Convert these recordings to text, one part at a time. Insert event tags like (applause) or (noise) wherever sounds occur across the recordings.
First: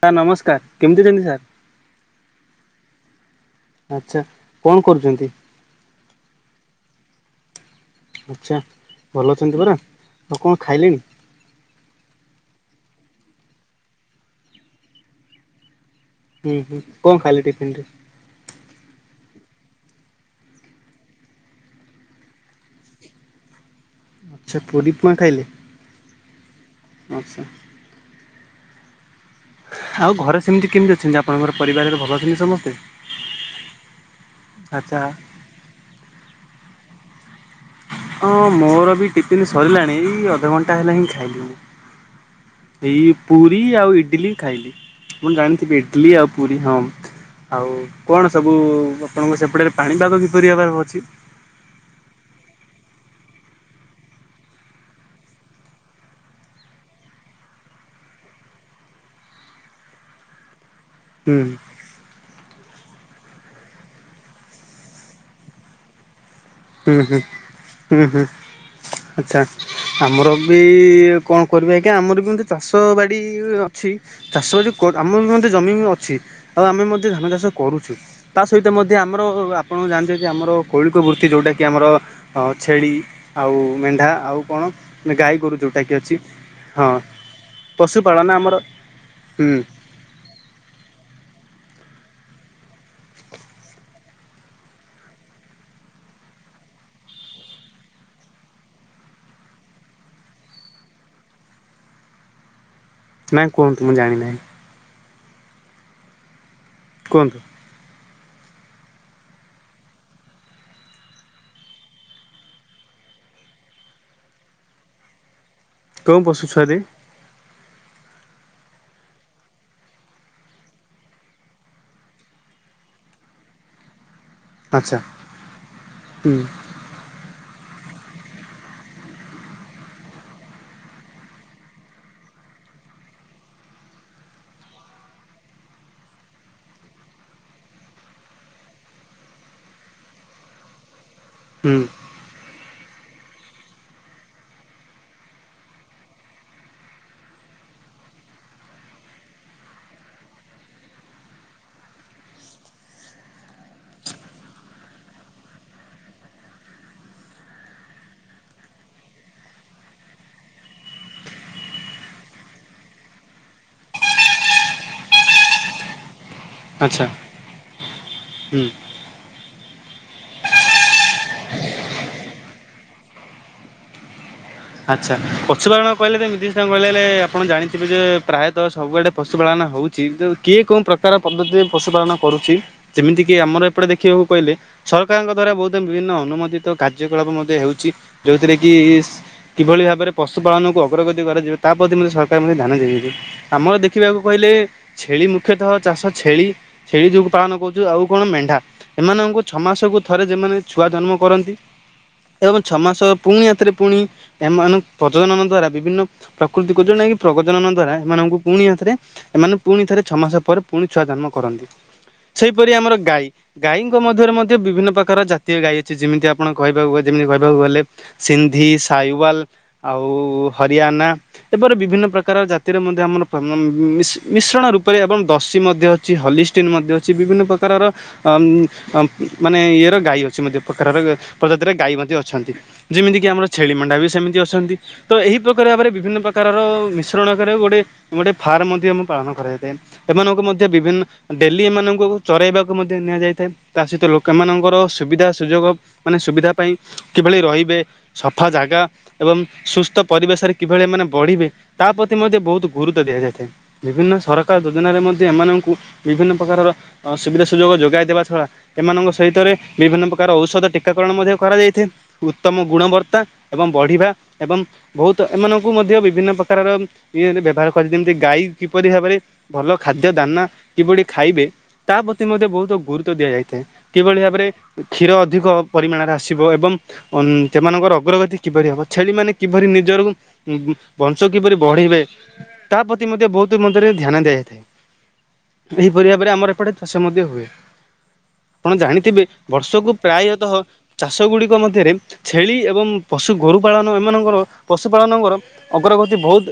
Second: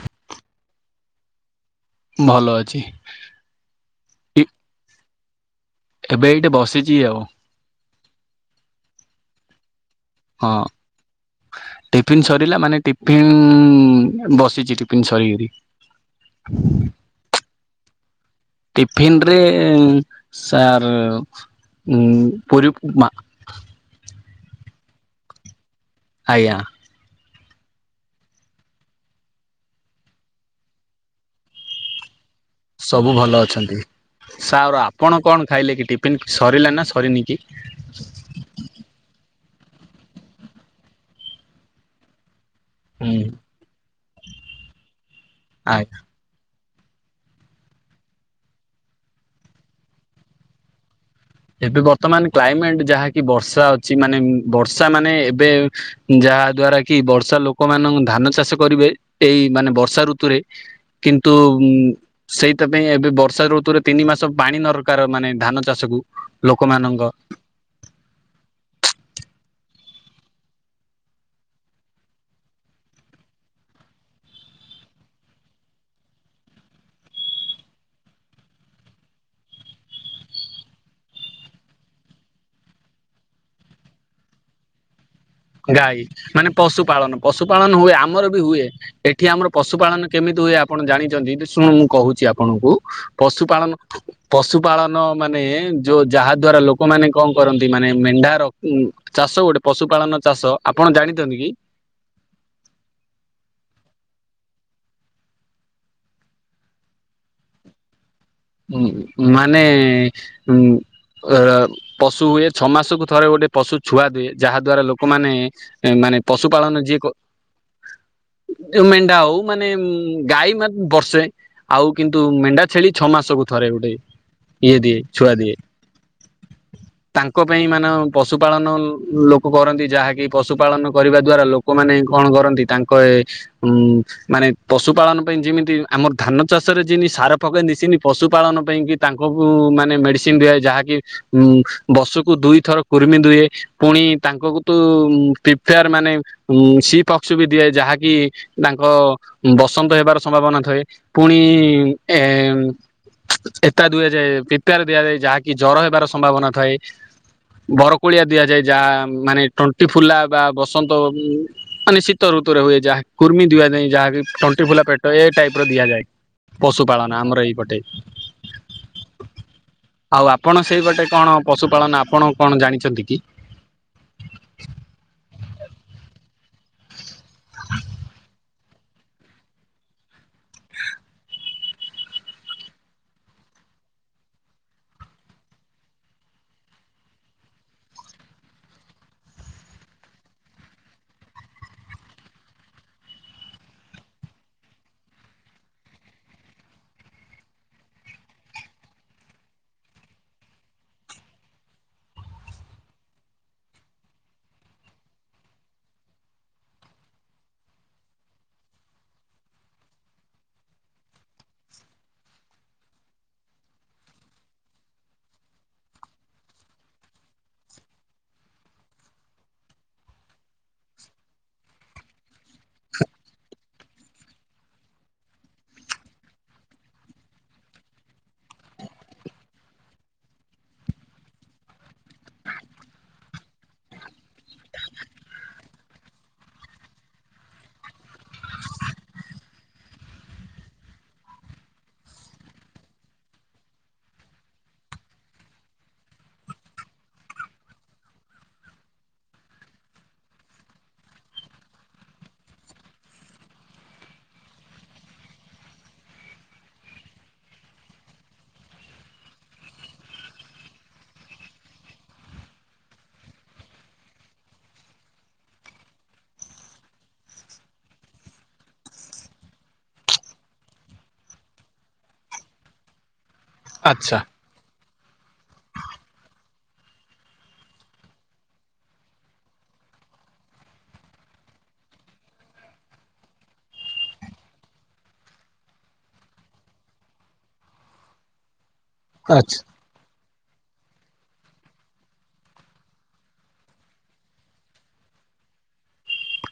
Sir ନମସ୍କାର କେମିତି ଦେନ୍ତି ସାର୍? ଭଲ ଅଛି। ଆଛା କଣ କରୁଛନ୍ତି? ଏବେ ଏଇଠି ବସିଛି ଆଉ। ଆଛା ଭଲ ଅଛନ୍ତି ପରା। ଆଉ ହଁ କଣ ଖାଇଲେଣି? ଟିଫିନ ସରିଲା ମାନେ ପିନ୍ ବସିଛି ଟିପିନ୍ ସରି ଗରି। ହୁଁ ହୁଁ କଣ ଖାଇଲି ଟିଫିନ୍ ରେ। ଟିଫିନରେ ସାର୍ ଉଁ ପୁରି ଉପମା। ଆଚ୍ଛା ପୁରୀ ଉପମା ଖାଇଲେ। ଆଜ୍ଞା। ଆଚ୍ଛା। ଆଉ ଘରେ ସେମିତି କେମିତି ଅଛନ୍ତି। ଆପଣଙ୍କର ପରିବାରରେ ଭଲ ସେମିତି? ସବୁ ଭଲ ଅଛନ୍ତି। ସାର ଆଚ୍ଛା ଆପଣ କଣ ଖାଇଲେ କି ଟିଫିନ ସରିଲେ ନା ସରିନି କି? ହଁ ମୋର ବି ଟିଫିନ ସରିଲାଣି। ଏଇ ଅଧଘଣ୍ଟା ହେଲାଣି ହିଁ ଖାଇଲିଣି। ଏଇ ହୁଁ ପୁରୀ ଆଉ ଇଟିଲିି ଖାଇଲି। ଆପଣ ଜାଣିଥିବେ ଆଜ୍ଞା ଇଟିଲିି ଆଉ ପୁରୀ ହଁ ଆଉ କଣ ସବୁ ଆପଣଙ୍କ ସେପଟେ ପାଣିପାଗ କିପରି ହେବାର ଅଛି? ଏବେ ବର୍ତ୍ତମାନ କ୍ଲାଇମେଟ ଯାହାକି ବର୍ଷା ଅଛି। ମାନେ ବର୍ଷା ମାନେ ଏବେ ଯା ଯାହା ଦ୍ଵାରା କି ବର୍ଷା ଲୋକମାନଙ୍କୁ ଧାନ ଚାଷ କରିବେ। ଏଇ ମାନେ ବର୍ଷା ଋତୁରେ। କିନ୍ତୁ ହୁଁ ସେଇ ସେଥି ପାଇଁ ଏବେ ବର୍ଷା ଋତୁରେ ତିନି ମାସ ପାଣି ଦରକାର ମାନେ ଧାନ ଚାଷକୁ। ହୁଁ ଲୋକମାନଙ୍କ ହୁଁ ହୁଁ ହୁଁ ଆଚ୍ଛା। ଆମର ବି କଣ କରିବେ ଆଜ୍ଞା। ଆମର ବିମତି ଚାଷ ବାଡି ଅଛି। ଚାଷ ଆମ ବି ମଧ୍ୟ ଜମି ଅଛି। ଆଉ ଆମେ ମଧ୍ୟ ଧାନ ଚାଷ କରୁଛୁ। ତା ସହିତ ମଧ୍ୟ ଆମର ଆପଣ ଜାଣି ଯେ ଆମର କୌଳିକ ବୃ ଯୋଉଟାକି ଆମର ଛେଳି ଆଉ ମେଣ୍ଢା ଆଉ କଣ? ଗାଈ ଗୋରୁ ଯୋଉଟାକି ଗାଈ ଅଛି। ମାନେ ହଁ ପଶୁପାଳନ ପଶୁପାଳନ ହୁଏ। ଆମର ବି ହୁଏ। ଏଠି ଆମର ହୁଁ ପଶୁପାଳନ କେମିତି ହୁଏ। ଆପଣ ଜାଣିଛନ୍ତି ଶୁଣୁ କହୁଛି ଆପଣଙ୍କୁ ପଶୁପାଳନ ପଶୁପାଳନ ମାନେ ଯୋଉ ଯାହା ଦ୍ଵାରା ଲୋକଙ୍କୁ ମାନେ କଣ କରନ୍ତି ମାନେ ମେଣ୍ଢାର ଚାଷ ଗୋଟେ ପଶୁପାଳନ ଚାଷ ଆପଣ ଜାଣିଛନ୍ତି କି? ନାଇଁ କୁହନ୍ତୁ ମୁଁ ଜାଣିନାହିଁ। କୁହନ୍ତୁ। ହ ମାନେ ଉଁ ଅ ପଶୁ ହୁଏ ଛଅ ମାସକୁ ଥରେ ଗୋଟେ ପଶୁ ଛୁଆ ଦିଏ। ଯାହା ଦ୍ଵାରା ଲୋକମାନେ କେଉଁ ମାନେ ପଶୁ ଛୁଆ ଦେଇ ପାଳନ ଯିଏ (inaudible) ମେଣ୍ଢା ହଉ ମାନେ ଗାଈ ମାନେ ବର୍ଷେ ଆଉ କିନ୍ତୁ ମେଣ୍ଢା ଛେଳି ଛଅ ମାସକୁ ଥରେ ଗୋଟେ। ଇଏ ଆଚ୍ଛା ଦିଏ ଛୁଆ ଦିଏ ହୁଁ । ତାଙ୍କ ପାଇଁ ମାନେ ପଶୁପାଳନ ଲୋକ କରନ୍ତି। ଯାହାକି ପଶୁପାଳନ କରିବା ଦ୍ଵାରା ଲୋକମାନେ କଣ କରନ୍ତି ତାଙ୍କ ଏ ହୁଁ ମାନେ ପଶୁପାଳନ ପାଇଁ ଯେମିତି ଆମର ଧାନ ଚାଷରେ ଯେନ୍ତି ସାର ପକାନ୍ତି ସେନ୍ତି ପଶୁପାଳନ ପାଇଁ କି ତାଙ୍କକୁ ମାନେ ମେଡିସିନ୍ ଦିଆ ଯାହାକି ହୁଁ ବର୍ଷକୁ ଦୁଇଥର କୁରମିନ୍ ଦୁଏ ପୁଣି ତାଙ୍କକୁ ତୁ ପ୍ରିପେୟାର ମାନେ ସି ପକ୍ସ ବି ଦିଏ ଯାହାକି ତାଙ୍କ ବସନ୍ତ ହେବାର ସମ୍ଭାବନା ଥାଏ । ପୁଣି ଏ ଏତା ଦୁଆଯାଏ, ପିପ୍ରେୟାର ଦିଆଯାଏ, ଯାହାକି ଜର ହେବାର ସମ୍ଭାବନା ଥାଏ। ବରକୋଳିଆ ଦିଆଯାଏ ଯାହା ମାନେ ତଣ୍ଟି ଫୁଲା ବା ବସନ୍ତ ମାନେ ଶୀତରୁ ଋତୁରେ ହୁଏ । ଯାହା କୁର୍ମି ଦୁଆ ନାହିଁ ଯାହାକି ଟଣ୍ଟି ଫୁଲା ପେଟ ଏ ଟାଇପ୍ ର ଦିଆଯାଏ। ପଶୁ ଆଚ୍ଛା ପାଳନ ଆମର ଏଇପଟେ ହୁଁ। ଆଉ ଆପଣ ସେଇ ଗୋଟେ କ'ଣ ପଶୁପାଳନା ଆପଣ କ'ଣ ଜାଣିଛନ୍ତି କି? ହ (inaudible) ଆଚ୍ଛା ପଶୁପାଳନ କହିଲେରେ (unintelligible) ଆପଣ ଜାଣିଥିବେ ଯେ ପ୍ରାୟତଃ ସବୁଆଡେ ପଶୁପାଳନ ହଉଛି । କିଏ କୋଉ ପ୍ରକାର ପଦ୍ଧତିରେ ପଶୁପାଳନ କରୁଛି ଯେମିତି କିି ଆମର ଏପଟେ ଦେଖିବାକୁ କହିଲେ ସରକାରଙ୍କ ଦ୍ଵାରା ବହୁତ ବିଭିନ୍ନ ଅନୁମୋଦିତ କାର୍ଯ୍ୟକଳାପ ମଧ୍ୟ ହେଉଛି ଯୋଉଥିରେ କି କିଭଳି ଭାବରେ ପଶୁପାଳନକୁ ଅଗ୍ରଗତି କରାଯିବ ତା ପ୍ରତି ମଧ୍ୟ ସରକାର ମଧ୍ୟ ଧ୍ୟାନ ଦେଇ ଦେଇଛି ଆମର ଦେଖିବାକୁ କହିଲେ ଏ ଛେଳି ମୁଖ୍ୟତଃ ଚାଷ ଛେଳି ଛେଳି ଯୋଗୁ ପାଳନ କରୁଛୁ ଆଉ କ'ଣ ମେଣ୍ଢା ଏମାନଙ୍କୁ ଛ ଛଅ ମାସକୁୁ ଥରେ ଯେ ମାନେ ଛୁଆ ଜନ୍ମ କରନ୍ତି ଏବଂ ଛଅ ମାସ ପୁଣି ହାତରେ ପୁଣି ଏମାନଙ୍କ୍ ପ୍ରଜନନ ଦ୍ଵାରା ବିଭିନ୍ନ ପ୍ରକୃତିକ (unintelligible) ପ୍ରଜନନ ଦ୍ଵାରା ଏମାନଙ୍କୁ ପୁଣି ହାତରେ ଏମାନେ ପୁଣି ଥରେ ଛଅ ମାସ ପରେ ପୁଣି ଛୁଆ ଜନ୍ମ କରନ୍ତି। ସେହିପରି ଆମର ଗାଈ ଗାଈଙ୍କ ମଧ୍ୟରେ ମଧ୍ୟ ବିଭିନ୍ନ ପ୍ରକାର ଜାତୀୟ ଗାଈ ଅଛି । ଯେମିତି ଆପଣ କହିବାକୁ କୁହାଯେ ଏମିତି କହିବାକୁ ଗଲେ ସିନ୍ଧି ସା୍ ସାହିୱାଲ ଆଉ ହରିୟାନା ଏବର ବିଭିନ୍ନ ପ୍ରକାର ଜାତିର ମଧ୍ୟ ଆମର ଫମ୍ ମିଶ୍ ମିଶ୍ରଣ ରୂପରେ ଏବଂ ଦସୀ ମଧ୍ୟ ଅଛି ହଲିଷ୍ଟିନ୍ ମଧ୍ୟ ଅଛି ବିଭିନ୍ନ ପ୍ରକାରର ଅ ହୁଁ ଅମ୍ ମାନେ ଇଏର ଗାଈ ଅଛି ମଧ୍ୟ ପ୍ରକାରର ପ୍ରଜାତିର ଗାଈ ମଧ୍ୟ ଅଛନ୍ତି ଯେମିତି କିି ଆମର ଛେଳି ମେଣ୍ଡା ବି ସେମିତି ଅଛନ୍ତି । ତ ଏହି ପ୍ରକାର ଭାବରେ ବିଭିନ୍ନ ପ୍ରକାରର ମିଶ୍ରଣ କରିବାକୁ ଗୋଟେ ଗୋଟେ ଫା ତାର ମଧ୍ୟ ଆମ ପାଳନ କରାଯାଇଥାଏ । ଏମାନଙ୍କୁ ମଧ୍ୟ ବିଭିନ୍ନ ଡେଲି ଏମାନଙ୍କୁ ଚରାଇବାକୁ ମଧ୍ୟ ନିଆଯାଇଥାଏ। ତା ସହିତ ଲୋକମାନଙ୍କର ସୁବିଧା ସୁଯୋଗ ମାନେ ସୁବିଧା ପାଇଁ କିଭଳି ରହିବେ ସଫା ଜାଗା ଏବଂ ସୁସ୍ଥ ପରିବେଶରେ କିଭଳି ଏମାନେ ବଢିବେ ତା ପ୍ରତି ମଧ୍ୟ ବହୁତ ଗୁରୁତ୍ୱ ଦିଆ ଦିଆଯାଇଥାଏ । ବିଭିନ୍ନ ସରକାର ଯୋଜନାରେ ମଧ୍ୟ ଏମାନଙ୍କୁ ବିଭିନ୍ନ ପ୍ରକାରର ଅ ସୁବିଧା ସୁଯୋଗ ଯୋଗାଇ ଦେ ଏବା ଛଡା ଏମାନଙ୍କ ସହିତରେ ବିଭିନ୍ନ ପ୍ରକାର ଔଷଧ ଟିକାକରଣ ମଧ୍ୟ କରାଯାଇଥାଏ । ଉତ୍ତମ ଗୁଣବର୍ତ୍ତ ତା ଏବଂ ବଢିବା ଏବଂ ବହୁତ ଏମାନଙ୍କୁ ମଧ୍ୟ ବିଭିନ୍ନ ପ୍ରକାରର ଇଏ ଏମିତି ବ୍ୟବହାର କରେ ଯେମତି ଗାଈ କିପରି ଭାବରେ ଭଲ ଖାଦ୍ୟ ଦାନା କିଭଳି ଖାଇବେ ତା ପ୍ରତି ମଧ୍ୟ ବହୁତ ଗୁରୁତ୍ୱ ଦିଆଯାଇ ଆଚ୍ଛା କିଭଳି ଭାବରେ କ୍ଷୀର ଅଧିକ ପରିମାଣାରା ଆସିବ ଏବଂ ହୁଁ ସେମାନଙ୍କର ଅଗ୍ରଗତି କିପରି ହବ ଛେଳି ମାନେ କିପରି ନିଜର ବଂଶ କିପରି ବଢିବେ ତା ପ୍ରତି ଏ ମଧ୍ୟ ବହୁତ ମଧ୍ୟରେ ଧ୍ୟାନ ଦିଆଯାଇଥାଏ। ଏହିପରି ଭାବରେ ଆମର ଏପଟେ ଚାଷ ମଧ୍ୟ ହୁଏ। ଆପଣ ଜାଣିଥିବେ ଆଚ୍ଛା। ବର୍ଷକୁ ପ୍ରାୟତଃ ଚାଷ ଗୁଡ଼ିକ ମଧ୍ୟରେ ଛେଳି ଏବଂ ପଶୁ ଗୋରୁ ପାଳନ ଏମାନଙ୍କର ପଶୁପାଳନଙ୍କର ଅଗ୍ରଗତି ବହୁତ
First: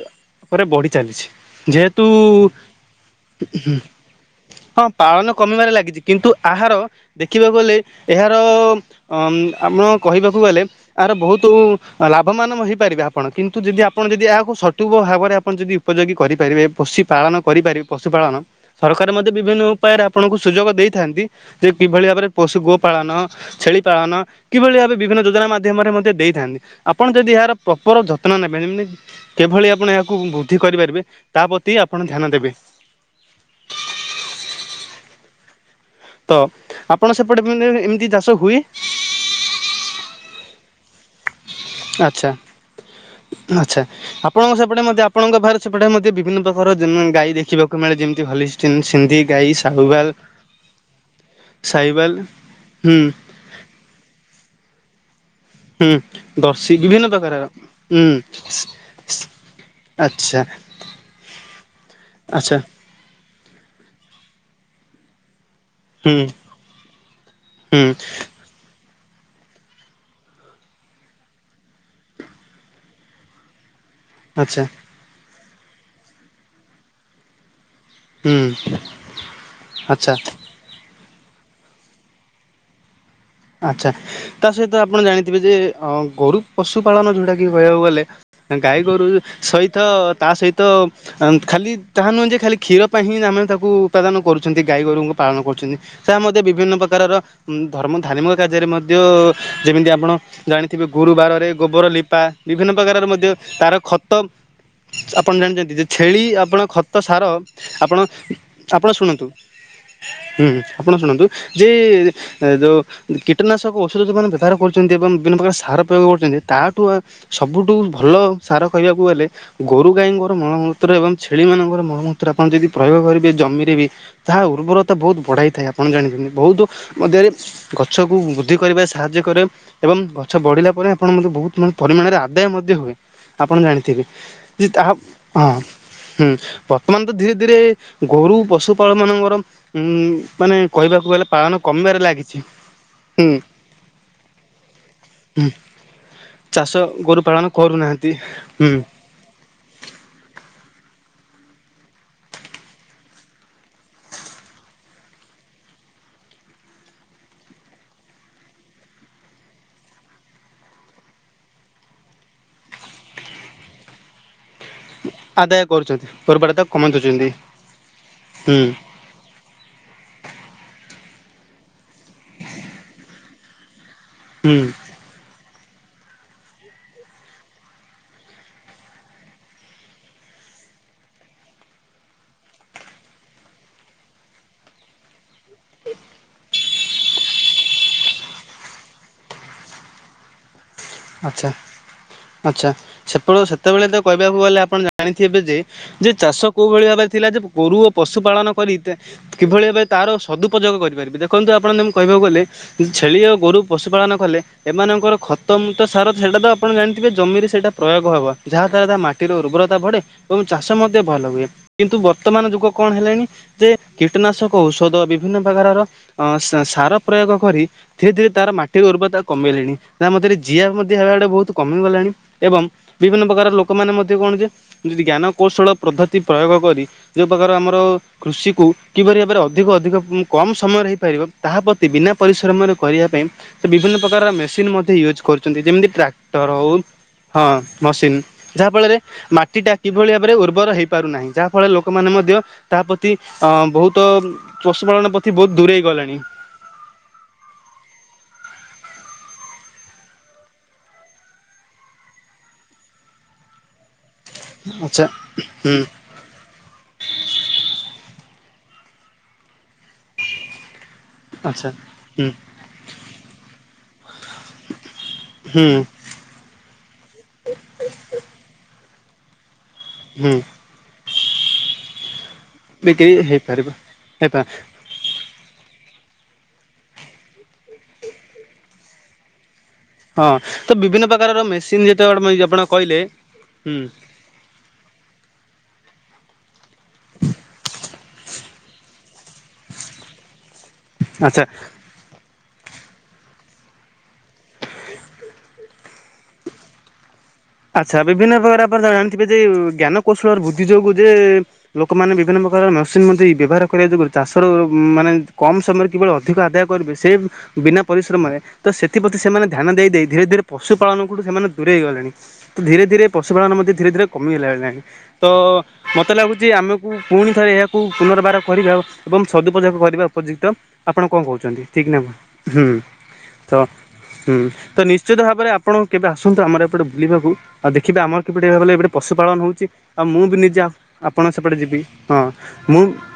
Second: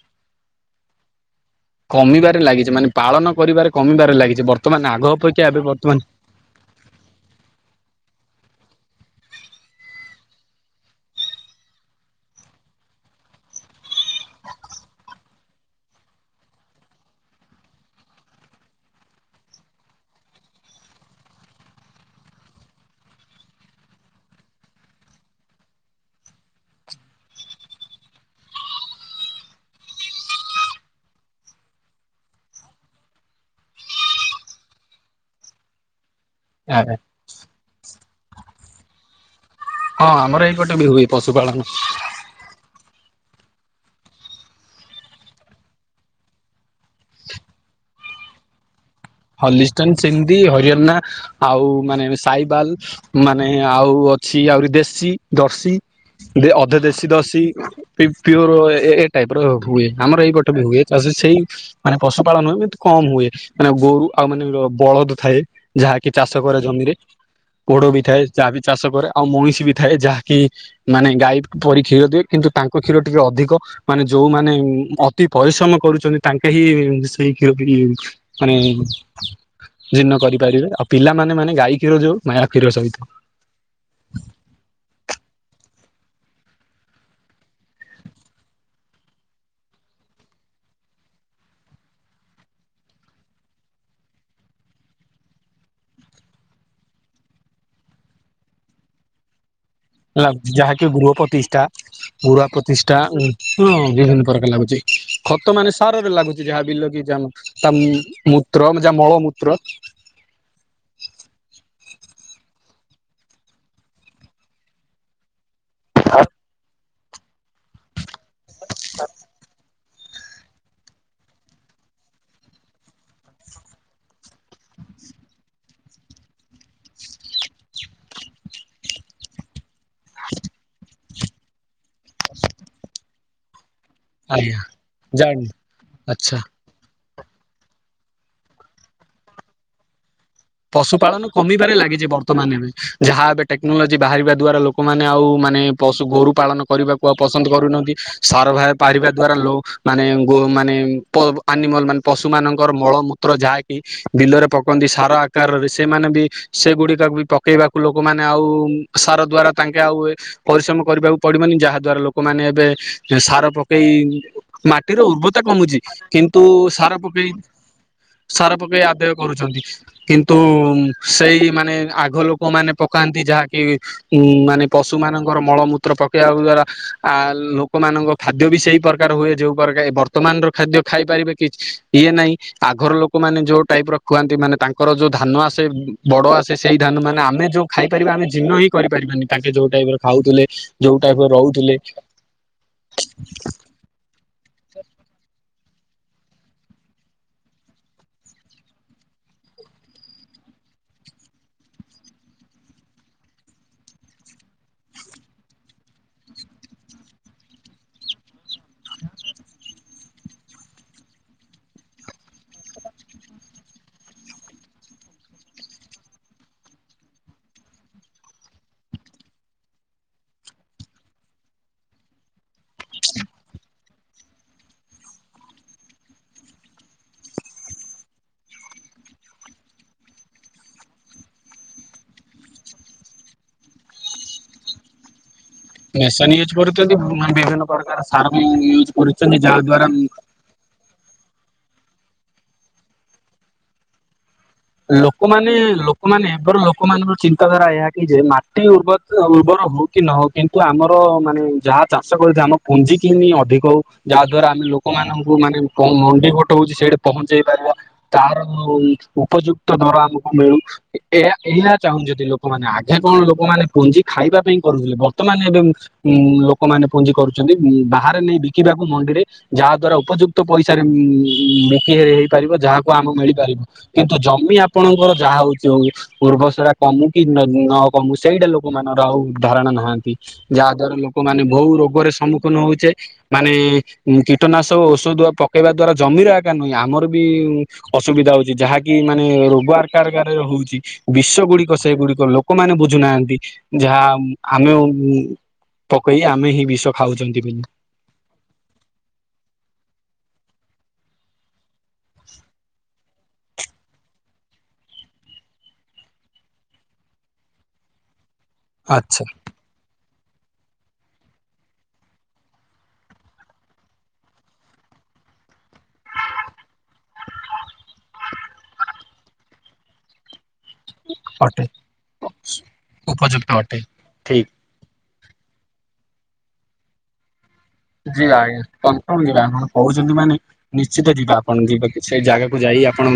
ଭାବରେ ବଢ଼ି ଚାଲିଛି। ଯେହେତୁ, କମିବାରେ ଲାଗିଛି ମାନେ ପାଳନ କରିବାରେ କମିବାରେ ଲାଗିଛି ବର୍ତ୍ତମାନ ହଁ ଆଗ ପାଳନ ଅପେକ୍ଷା ଏବେ କମିବାରେ ବର୍ତ୍ତମାନ ଲାଗିଛି କିନ୍ତୁ ଆହାର ଦେଖିବାକୁ ଗଲେ ଏହାର ଅମ୍ ଆପଣ କହିବାକୁ ଗଲେ ଏହାର ବହୁତ ତୁ ଲାଭମାନ ହେଇପାରିବେ ଆପଣ କିନ୍ତୁ ଯଦି ଆପଣ ଯଦି ଏହାକୁ ସଠିକ ଭାବରେ ଆପଣ ଯଦି ଉପଯୋଗୀ କରିପା୍ ପାରିବେ ପଶିପାଳନ କରିପାରିବେ ପଶୁପାଳନ ସରକାର ମଧ୍ୟ ବିଭିନ୍ନ ଉପାୟରେ ଆପଣଙ୍କୁ ସୁଯୋଗ ଦେଇଥାନ୍ତି। ଯେ କିଭଳି ଭାବରେ ପଶୁ ଗୋପାଳନ ଛେଳିପାଳନ କିଭଳି ଭାବେ ବିଭିନ୍ନ ଯୋଜନା ମାଧ୍ୟମରେ ମଧ୍ୟ ଦେଇ ଥାନ୍ତି ଆପଣ ଯଦି ଏହାର ପ୍ରପର ଯତ୍ନ ନେବେ (unintelligible) କିଭଳି ଆପଣ ଏହାକୁ ବୃଦ୍ଧି କରିପାରିବେ । ତା ପ୍ରତି ଆପଣ ଧ୍ୟାନ ଦେବେ। ତ ଆପଣ ସେପଟେ (unintelligible) ଏମିତି ଚାଷ ହୁଏ? ହଁ ଆମର ଏଇ ପଟେ ବି ହୁଏ ପଶୁପାଳନ। ଆଚ୍ଛା ଆଚ୍ଛା, ଆପଣଙ୍କ ସେପଟେ ମଧ୍ୟ ଆପଣଙ୍କ ପାଖରେ ସେପଟେ ମଧ୍ୟ ବିଭିନ୍ନ ପ୍ରକାର ଯେନ୍ୟନି ଗାଈ ଦେଖିବାକୁ ମିଳେ ଯେମତି ହଲିଷ୍ଟିନ୍ । ହଲିଷ୍ଟାନ ସିନ୍ଧି ହରିୟଣା ଆଉ ମାନେ ସାହିବାଲ ହୁଁ ସାଇବାଲ ମାନେ ଆଉ ଅଛି ଆହୁରି ଦେଶୀ ହୁଁ । ଅଧ ଦେଶୀ ଦଶୀ ପିଅର୍ ଏ ଏ ଟାଇପ ର ହୁଏ ଆମର ଆଚ୍ଛା ଏଇପଟେ ବି ହୁଏ ଚାଷ ସେଇ ମାନେ ପଶୁପାଳନ ଆଚ୍ଛା ହୁଏ କମ ହୁଏ ମାନେ ଗୋରୁ ଆଉ ମାନେ ବଳଦ ଥାଏ। ଯାହାକି ହୁଁ ଚାଷ କରେ ଜମିରେ ହୁଁ ପୋଡ ବି ଥାଏ ଯାହାବି ଚାଷ ରେ ଆଉ ମଇଁଷି ବି ଥାଏ ଯାହାକି ମାନେ ଗାଈ ପରି କ୍ଷୀର ଦିଏ କିନ୍ତୁ ତାଙ୍କ କ୍ଷୀର ଟିକେ ଅଧିକ ମାନେ ଯୋଉମାନେ ଆଚ୍ଛା ଅତି ପରିଶ୍ରମ କରୁଛନ୍ତି ତାଙ୍କେ ହିଁ ସେଇ ଖି ହୁଁ ମାନେ ଜିର୍ଣ୍ଣ ଆଚ୍ଛା କରିପାରିବେ ଆ ପିଲାମାନେ ମାନେ ଗାଈ କ୍ଷୀର ଯୋଉ ମାୟା କ୍ଷୀର ସହିତ ଆଛା ତା ସହିତ ଆପଣ ଜାଣିଥିବେ ଯେ ଅ ଗୋରୁ ପଶୁ ପାାଳନ ଯୋଉଟା କି କହିବାକୁ ଗଲେ ଗାଈ ଗୋରୁ ସହିତ ତା ସହିତ ଖାଲି ତାହା ନୁହେଁ ଯେ ଖାଲି କ୍ଷୀର ପାଇଁ ହିଁ ଆ ମାନେ ତାକୁ ଉତ୍ପାଦାନ କରୁଛନ୍ତି ଗାଈ ଗୋରୁଙ୍କୁ ପାଳନ କରୁଛନ୍ତି ତା ମଧ୍ୟ ବିଭିନ୍ନ ପ୍ରକାରର ଧର୍ମ ଧାର୍ମିକ କାର୍ଯ୍ୟରେ ମଧ୍ୟ ଯେମିତି ଆପଣ ହେଲା ଜାଣିଥିବେ ଯାହାକି ଗୁରୁବାରରେ ଗୃହପତିଷ୍ଠା ଗୋବର ଲିପା ଗୁଆ ବିଭିନ୍ନ ପ୍ରତିଷ୍ଠା ପ୍ରକାରର ମଧ୍ୟ ଉଁ ତାର ହଁ ଖତ ବିଭିନ୍ନ ପ୍ରକାର ଲାଗୁଛି ଆପଣ ଖତ ମାନେ ଜାଣିଛନ୍ତି ଯେ ସାରରେ ଛେଳି ଲାଗୁଛି ଆପଣ ଯାହା ବିଲ ଖତ କି ସାର ଯାହା ତା ଆପଣ ମୂତ୍ର ଆପଣ ଯାହା ଶୁଣନ୍ତୁ! ମଳମୂତ୍ର ହୁଁ ଆପଣ ଶୁଣନ୍ତୁ ଯେ ଏ ଯୋଉ କୀଟନାଶକ ଔଷଧ ଯୋଉମାନେ ବ୍ୟବହାର କରୁଛନ୍ତି ଏବଂ ବିଭିନ୍ନ ପ୍ରକାର ସାର ପ୍ରୟୋଗ କରୁଛନ୍ତି ତାଠୁ ସବୁଠୁ ଭଲ ସାର କହିବାକୁ ଗଲେ? ଗୋରୁ ଗାଈଙ୍କର ମଳମୂତ୍ର ଏବଂ ଛେଳିମାନଙ୍କର ମଳମୂତ୍ର ଆପଣ ଯଦି ପ୍ରୟୋଗ କରିବେ ଜମିରେ ବି ତାହା ଉ ଉର୍ବରତା ବହୁତ ବଢ଼ାଇଥାଏ ଆପଣ ଜାଣିଛନ୍ତି ବହୁତ ମଧ୍ୟରେ ଗଛକୁ ବୃଦ୍ଧି କରିବାରେ ସାହାଯ୍ୟ କରେ ଏବଂ ଗଛ ବଢ଼ିଲା ପରେ ଆପଣ ମଧ୍ୟ ବହୁତ ପରିମାଣରେ ଆଦାୟ ମଧ୍ୟ ହ ଆପଣ ଜାଣିିଥିବେ ଆଜ୍ଞା ଜାଣି ଆଚ୍ଛା ବର୍ତ୍ତମାନ ଧୀରେ ଧୀରେ ଗୋରୁ ପଶୁପାଳ ମାନଙ୍କର ଉ ମାନେ କହିବାକୁ ଗଲେ ପାଳନ କମିବାରେ ଲାଗିଛି ଯାହା ହୁଁ ଏବେ ଟେକ୍ନୋଲୋଜି ବାହାରିବା ଦ୍ଵାରା ଲୋକମାନେ ଆଉ ହୁଁ ମାନେ ପୋଷୁ ଗୋରୁ ପାଳନ ଚାଷ କରିବାକୁ ଆଉ ଗୋରୁ ପସନ୍ଦ ପାଳନ କର କରୁନାହାନ୍ତି ସାର ଭ ହୁଁ। ପାରିବା ଦ୍ଵାରା ଲ ମାନେ ଗୋ ମାନେ ଆନିମଲ ମାନେ ପଶୁ ମାନଙ୍କର ମଳମୂତ୍ର ଯାହାକି ବିଲରେ ପକାନ୍ତି ସାର ରେ ସେମାନେ ବି ସେଗୁଡିକା ବି ପକେଇବାକୁ ଲୋକମାନେ ଆଉ ସାର ଦ୍ଵାରା ତାଙ୍କେ ଆଉ ପରିଶ୍ରମ କରିବାକୁ ପଡିବନି ଯାହା ଦ୍ଵାରା ଲୋକମାନେ ଏବେ ସାର ପକେଇ ମାଟିର ଉର୍ବରତା ଆଦାୟ କମୁଛି କରୁଛନ୍ତି କିନ୍ତୁ ଗୋରୁବାଟ ତାକୁ କମେଇ ସାର ଦଉଛନ୍ତି ପକେଇ ସାରା ହୁଁ ପକେଇ ଆଦାୟ କରୁଛନ୍ତି କିନ୍ତୁ ସେଇ ମାନେ ଆଗ ଲୋକମାନେ ପକାନ୍ତି ଯାହାକି ଉଁ ହୁଁ ମାନେ ପଶୁ ମାନଙ୍କର ମଳମୂ ପତ୍ର ପକେଇବା ଦ୍ଵାରା ଆ ଲୋକମାନଙ୍କ ଖାଦ୍ୟ ବି ସେଇ ପ୍ରକାର ହୁଏ ଯୋଉ ପ୍ରକାର ବର୍ତ୍ତମାନର ଖାଦ୍ୟ ଖାଇ ପାରିବେ କି ଇଏ ନାଇଁ ଆଗର ଲୋକମାନେ ଯୋଉ ଟାଇପ ର ଖୁଆନ୍ତି ମାନେ ତାଙ୍କ ଙ୍କର ଯୋଉ ଧାନ ଆସେ ବଡ ଆସେ ସେଇ ଧାନ ମାନେ ଆମେ ଯୋଉ ଖାଇପାରିବା ଆମେ ଜିର୍ନ ହିଁ କରିପାରିବାନି, ତାଙ୍କେ ଯୋଉଟା ଖାଉଥିଲେ ଯୋଉ ଟାଇପ ର ଆଛା ରହୁଥିଲେ ଆଛା ସେ ସେତେବେଳେ ତ କହିବାକୁ ଗଲେ ଆପଣ ଜାଣିଥିବେ ଯେ ଯେ ଚାଷ କୋଉ ଭଳି ଭାବରେ ଥିଲା ଯେ ଗୋରୁ ଓ ପଶୁ ପାାଳନ କରି କିଭଳି ଏ ତାର ସଦୁପଯୋଗ କରିପାରିବି ଦେଖନ୍ତୁ ଆପଣ ଯେକୁ କହିବାକୁ ଗଲେ ଛେଳି ଓ ଗୋରୁ ପଶୁପାଳନ କଲେ ଏମାନଙ୍କର ଖତମ ତ ସାର ସେଟା ତ ଆପଣ ଜାଣିଥିବେ ଜମିରେ ସେଇଟା ପ୍ରୟୋଗ ହବ ଯାହା ଦଵାରା ତା ମାଟିର ଉର୍ବରତା ବଢେ ଏବଂ ଚାଷ ମଧ୍ୟ ଭଲ ହୁଏ କିନ୍ତୁ ବର୍ତ୍ତମାନ ଯୁଗ କଣ ହେଲେଣି ଯେ କୀଟନାଶକ ଔଷଧ ବିଭିନ୍ନ ପ୍ରକାର ସାର ପ୍ରୟୋଗ କରି ଧୀରେ ଧୀରେ ତାର ମାଟିର ଉର୍ବରତା କମେଇଲେଣି ତା ମଧ୍ୟରେ ଜିଆ ମଧ୍ୟ ହେବା ଗଡ଼େ ବହୁତ କମିଗଲାଣି ଏବଂ ବିଭିନ୍ନ ପ୍ରକାର ଲୋକମାନେ ମ ଯଦି କଣ ଜେ ଯଦି ଜ୍ଞାନ କୌଶଳ ପଦ୍ଧତି ପ୍ରୟୋଗକରି ଯୋ ପ୍ରକାର ଆମର ଜ କୃଷିକୁ କି ଅଧିକ କମ ସମୟରେ ହେଇପାରିବ ତାହା ପ୍ରତି ବିନା ପରିଶ୍ରମରେ କରିବା ପାଇଁ ତୋ ବିଭିନ୍ନ ପ୍ର ମେସିନ୍ ମଧ୍ୟ ୟୁଜ୍ କରୁ ଯେମିତି ମେସିନ ଟ୍ରାକ୍ଟର ୟୁଜ ହଉ, କରୁଛନ୍ତି ହଁ ବିଭିନ୍ନ ପ୍ରକାର ମସିନ୍ ସାର ବି ଯାହା ୟୁଜ ଫଳରେ କରୁଛନ୍ତି ଯାହା ମାଟି ଟା ଦ୍ଵାରା କିଭଳି ଭାବରେ ଉର୍ବର ହେଇ ପାରୁନାହିଁ ଯାହା ଫଳ ଲୋକମାନେ ମଧ୍ୟ ତା ପ୍ରତି ଅ ବହୁତ ପଶୁପାଳନ ପ୍ରତି ବହୁତ ଲୋକମାନେ ଦୂରେଇ ଗଲେଣି ଲୋକମାନେ ୟାଙ୍କର ଲୋକମାନଙ୍କ ଚିନ୍ତାଧାରା ଏହା କି ଯେ ମା ଉ ଉର୍ବର ହଉ କି ନ ହଉ କିନ୍ତୁ ଆମର ମାନେ ଯାହା ଚାଷ କରଛି ଆମ ପୁଞ୍ଜି କିିମି ଅ ଅଧିକ ହଉ ଯାହା ଦ୍ଵାରା ଆମେ ଆଚ୍ଛା ଲୋକମାନଙ୍କୁ ମାନେ ହୁଁ ମଣ୍ଡି ଭୋଟ ହଉଛି ସେଇଠି ପହଞ୍ଚେଇ ପାରିବା। ତା ଉପଯୁକ୍ତ ଦର ଆମକୁ ମିଳୁ। ଏହା ଆଚ୍ଛା ଏହା ଚାହୁଁଛନ୍ତି ହୁଁ ଲୋକମାନେ। ଆଗେ କଣ ଲୋକମାନେ ପୁଞ୍ଜି ଖାଇବା ପାଇଁ କରୁଥିଲେ। ବର୍ତ୍ତମାନ ଏବେ ହୁଁ ଉ ଲୋକମାନେ ପୁଞ୍ଜି କରୁଛନ୍ତି ବାହାରେ ନେଇ ବିକିବାକୁ। ମଣ୍ଡିରେ। ଯାହା ଦ୍ଵାରା ହୁଁ ଉପଯୁକ୍ତ ପଇସାରେ ବିକି ହେଇପାରିବ। ଯାହାକୁ ଆମ ବିକ୍ରି ମିଳିପାରିବ। ହେଇପାରିବ। କିନ୍ତୁ ହେପା ଜମି ଆପଣଙ୍କର ଯାହା ହଉଛି ହୋଉ। ପୂର୍ବସରା କମୁଟି କି ନ କମୁ ସେଇଟା ଲୋକମାନଙ୍କର ଆଉ ଧାରଣା ନାହାନ୍ତି ହଁ ତ ଯାହା ଦ୍ଵାରା ବିଭିନ୍ନ ପ୍ରକାରର ଲୋକମାନେ ବହୁ ମେସିନ୍ ରୋଗରେ ଯେତେବେଳେ ସମ୍ମୁଖୀନ ଆପଣ ହଉଛେ। କହିଲେ ମାନେ ହୁଁ କି କୀଟନାଶକ ଔଷଧ ପକେଇବା ଦ୍ଵାରା ଜମିର ଏକା ନୁହେଁ। ଆମର ବି ଅସୁବିଧା ହଉଛି ଯାହାକି ମାନେ ରୋଗ ଆରକାରଗାରରେ ହଉଛି ବିଷ ଆଚ୍ଛା ଗୁଡିକ ସେଗୁଡିକ ଲ ଲୋକମାନେ ବୁଝୁନାହାନ୍ତି ଯାହା ଆମେ ପକେଇ ଆମେ ହିଁ ବିଷ ଖାଉଛନ୍ତି। ବୋଲି ଆଚ୍ଛା ବିଭିନ୍ନ ପ୍ରକାର ଆପଣ ଜାଣିଥିବେ ଯେ ଜ୍ଞାନ କୌଶଳର ବୃଦ୍ଧି ଯୋଗୁ ଯେ ଲୋକମାନେ ବିଭିନ୍ନ ପ୍ରକାର ନ ମଧ୍ୟ ବ୍ୟବହାର କରିବା ଯୋଗୁ ଚାଷର ମାନେ କମ ସମୟରେ କିବଳ ଅଧିକ ଆଦାୟ କରିବେ। ସେ ବିନା ପରିଶ୍ରମରେ ତ ସେଥିପ୍ରତି ଆଚ୍ଛା ସେମାନେ ଧ୍ୟାନ ଦେଇ ଦେଇ ଧୀରେ ଧୀରେ ପଶୁପାଳନ କଠୁ ସେମାନେ ଦୂରେଇ ଗଲେଣି। ଧୀରେ ଧୀରେ ପଶୁପାଳନ ମଧ୍ୟ ଧୀରେ ଧୀରେ କମିଗଲା ନାହିଁ। ତ ମତେ ଲାଗୁଛି ଆମକୁ ପୁଣି ଥରେ ଏହାକୁ ପୁନର୍ବାର କରିବା ଏବଂ ସଦୁପଯୋଗ କରିବା ଉପଯୁକ୍ତ। ଆପଣ କଣ କହୁଛନ୍ତି ଅଟେ ଠିକ୍ ନା ଭୁଲ। ହୁଁ ଉପଯୁକ୍ତ ତ ଅଟେ ହଁ ଠିକ ତ ନି ନିଶ୍ଚିତ ଭାବରେ ଆପଣ କେବେ ଆସନ୍ତୁ ଆମର ଏପଟେ ବୁଲିବାକୁ। ଆଉ ଦେଖିବେ ଆମର ଯିବା କିପଟେ ଆଜ୍ଞା ଏବେଟେ କନଫର୍ମ ପଶୁପାଳନ ଯିବା ଆପଣ ହଉଛି। ଆଉ କହୁଛନ୍ତି ମୁଁ ମାନେ ବି ନିଜେ ନିଶ୍ଚିତ ଆପଣ ଯିବା ସେପଟେ ଯିବି। ଯିବା ସେ ହଁ। ଜାଗାକୁ ମୁଁ ଯାଇ ଆପଣ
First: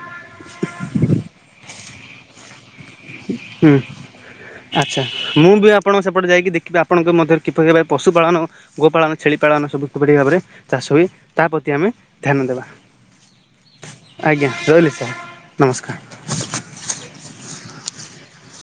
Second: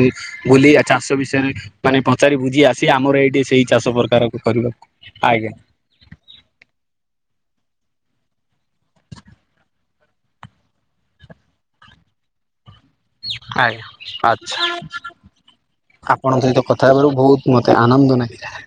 ବୁଲି ଚାଷ ବିଷୟରେ ମାନେ ପଚାରି ବୁଝି ଆସି ଆମର ଏଇଠି ସେଇ ହୁଁ ଚାଷ ପ୍ରକାରକୁ କରିବାକୁ ଆଚ୍ଛା ଆଜ୍ଞା। ମୁଁ ବି ଆପଣଙ୍କ ସେପଟେ ଯାଇକି ଦେଖିବି ଆପଣଙ୍କ ମଧ୍ୟରେ କିପରି ଭାବେ ପଶୁପାଳନ ଗୋ ପାଳନ ଛେଳି ପାଳନ ସବୁ ଖୁପରି ଭାବରେ ଚାଷ ହୁଏ। ତା ପ୍ରତି ଆମେ ଧ୍ୟାନ ଦେବା। ଆଜ୍ଞା ଆଜ୍ଞା ଆଛା ରହିଲି ସାର୍ ନମସ୍କାର। ଆପଣଙ୍କ ସହିତ କଥା ହେବାରୁ ବହୁତ ମତେ ଆନନ୍ଦ ନାଗିଲା।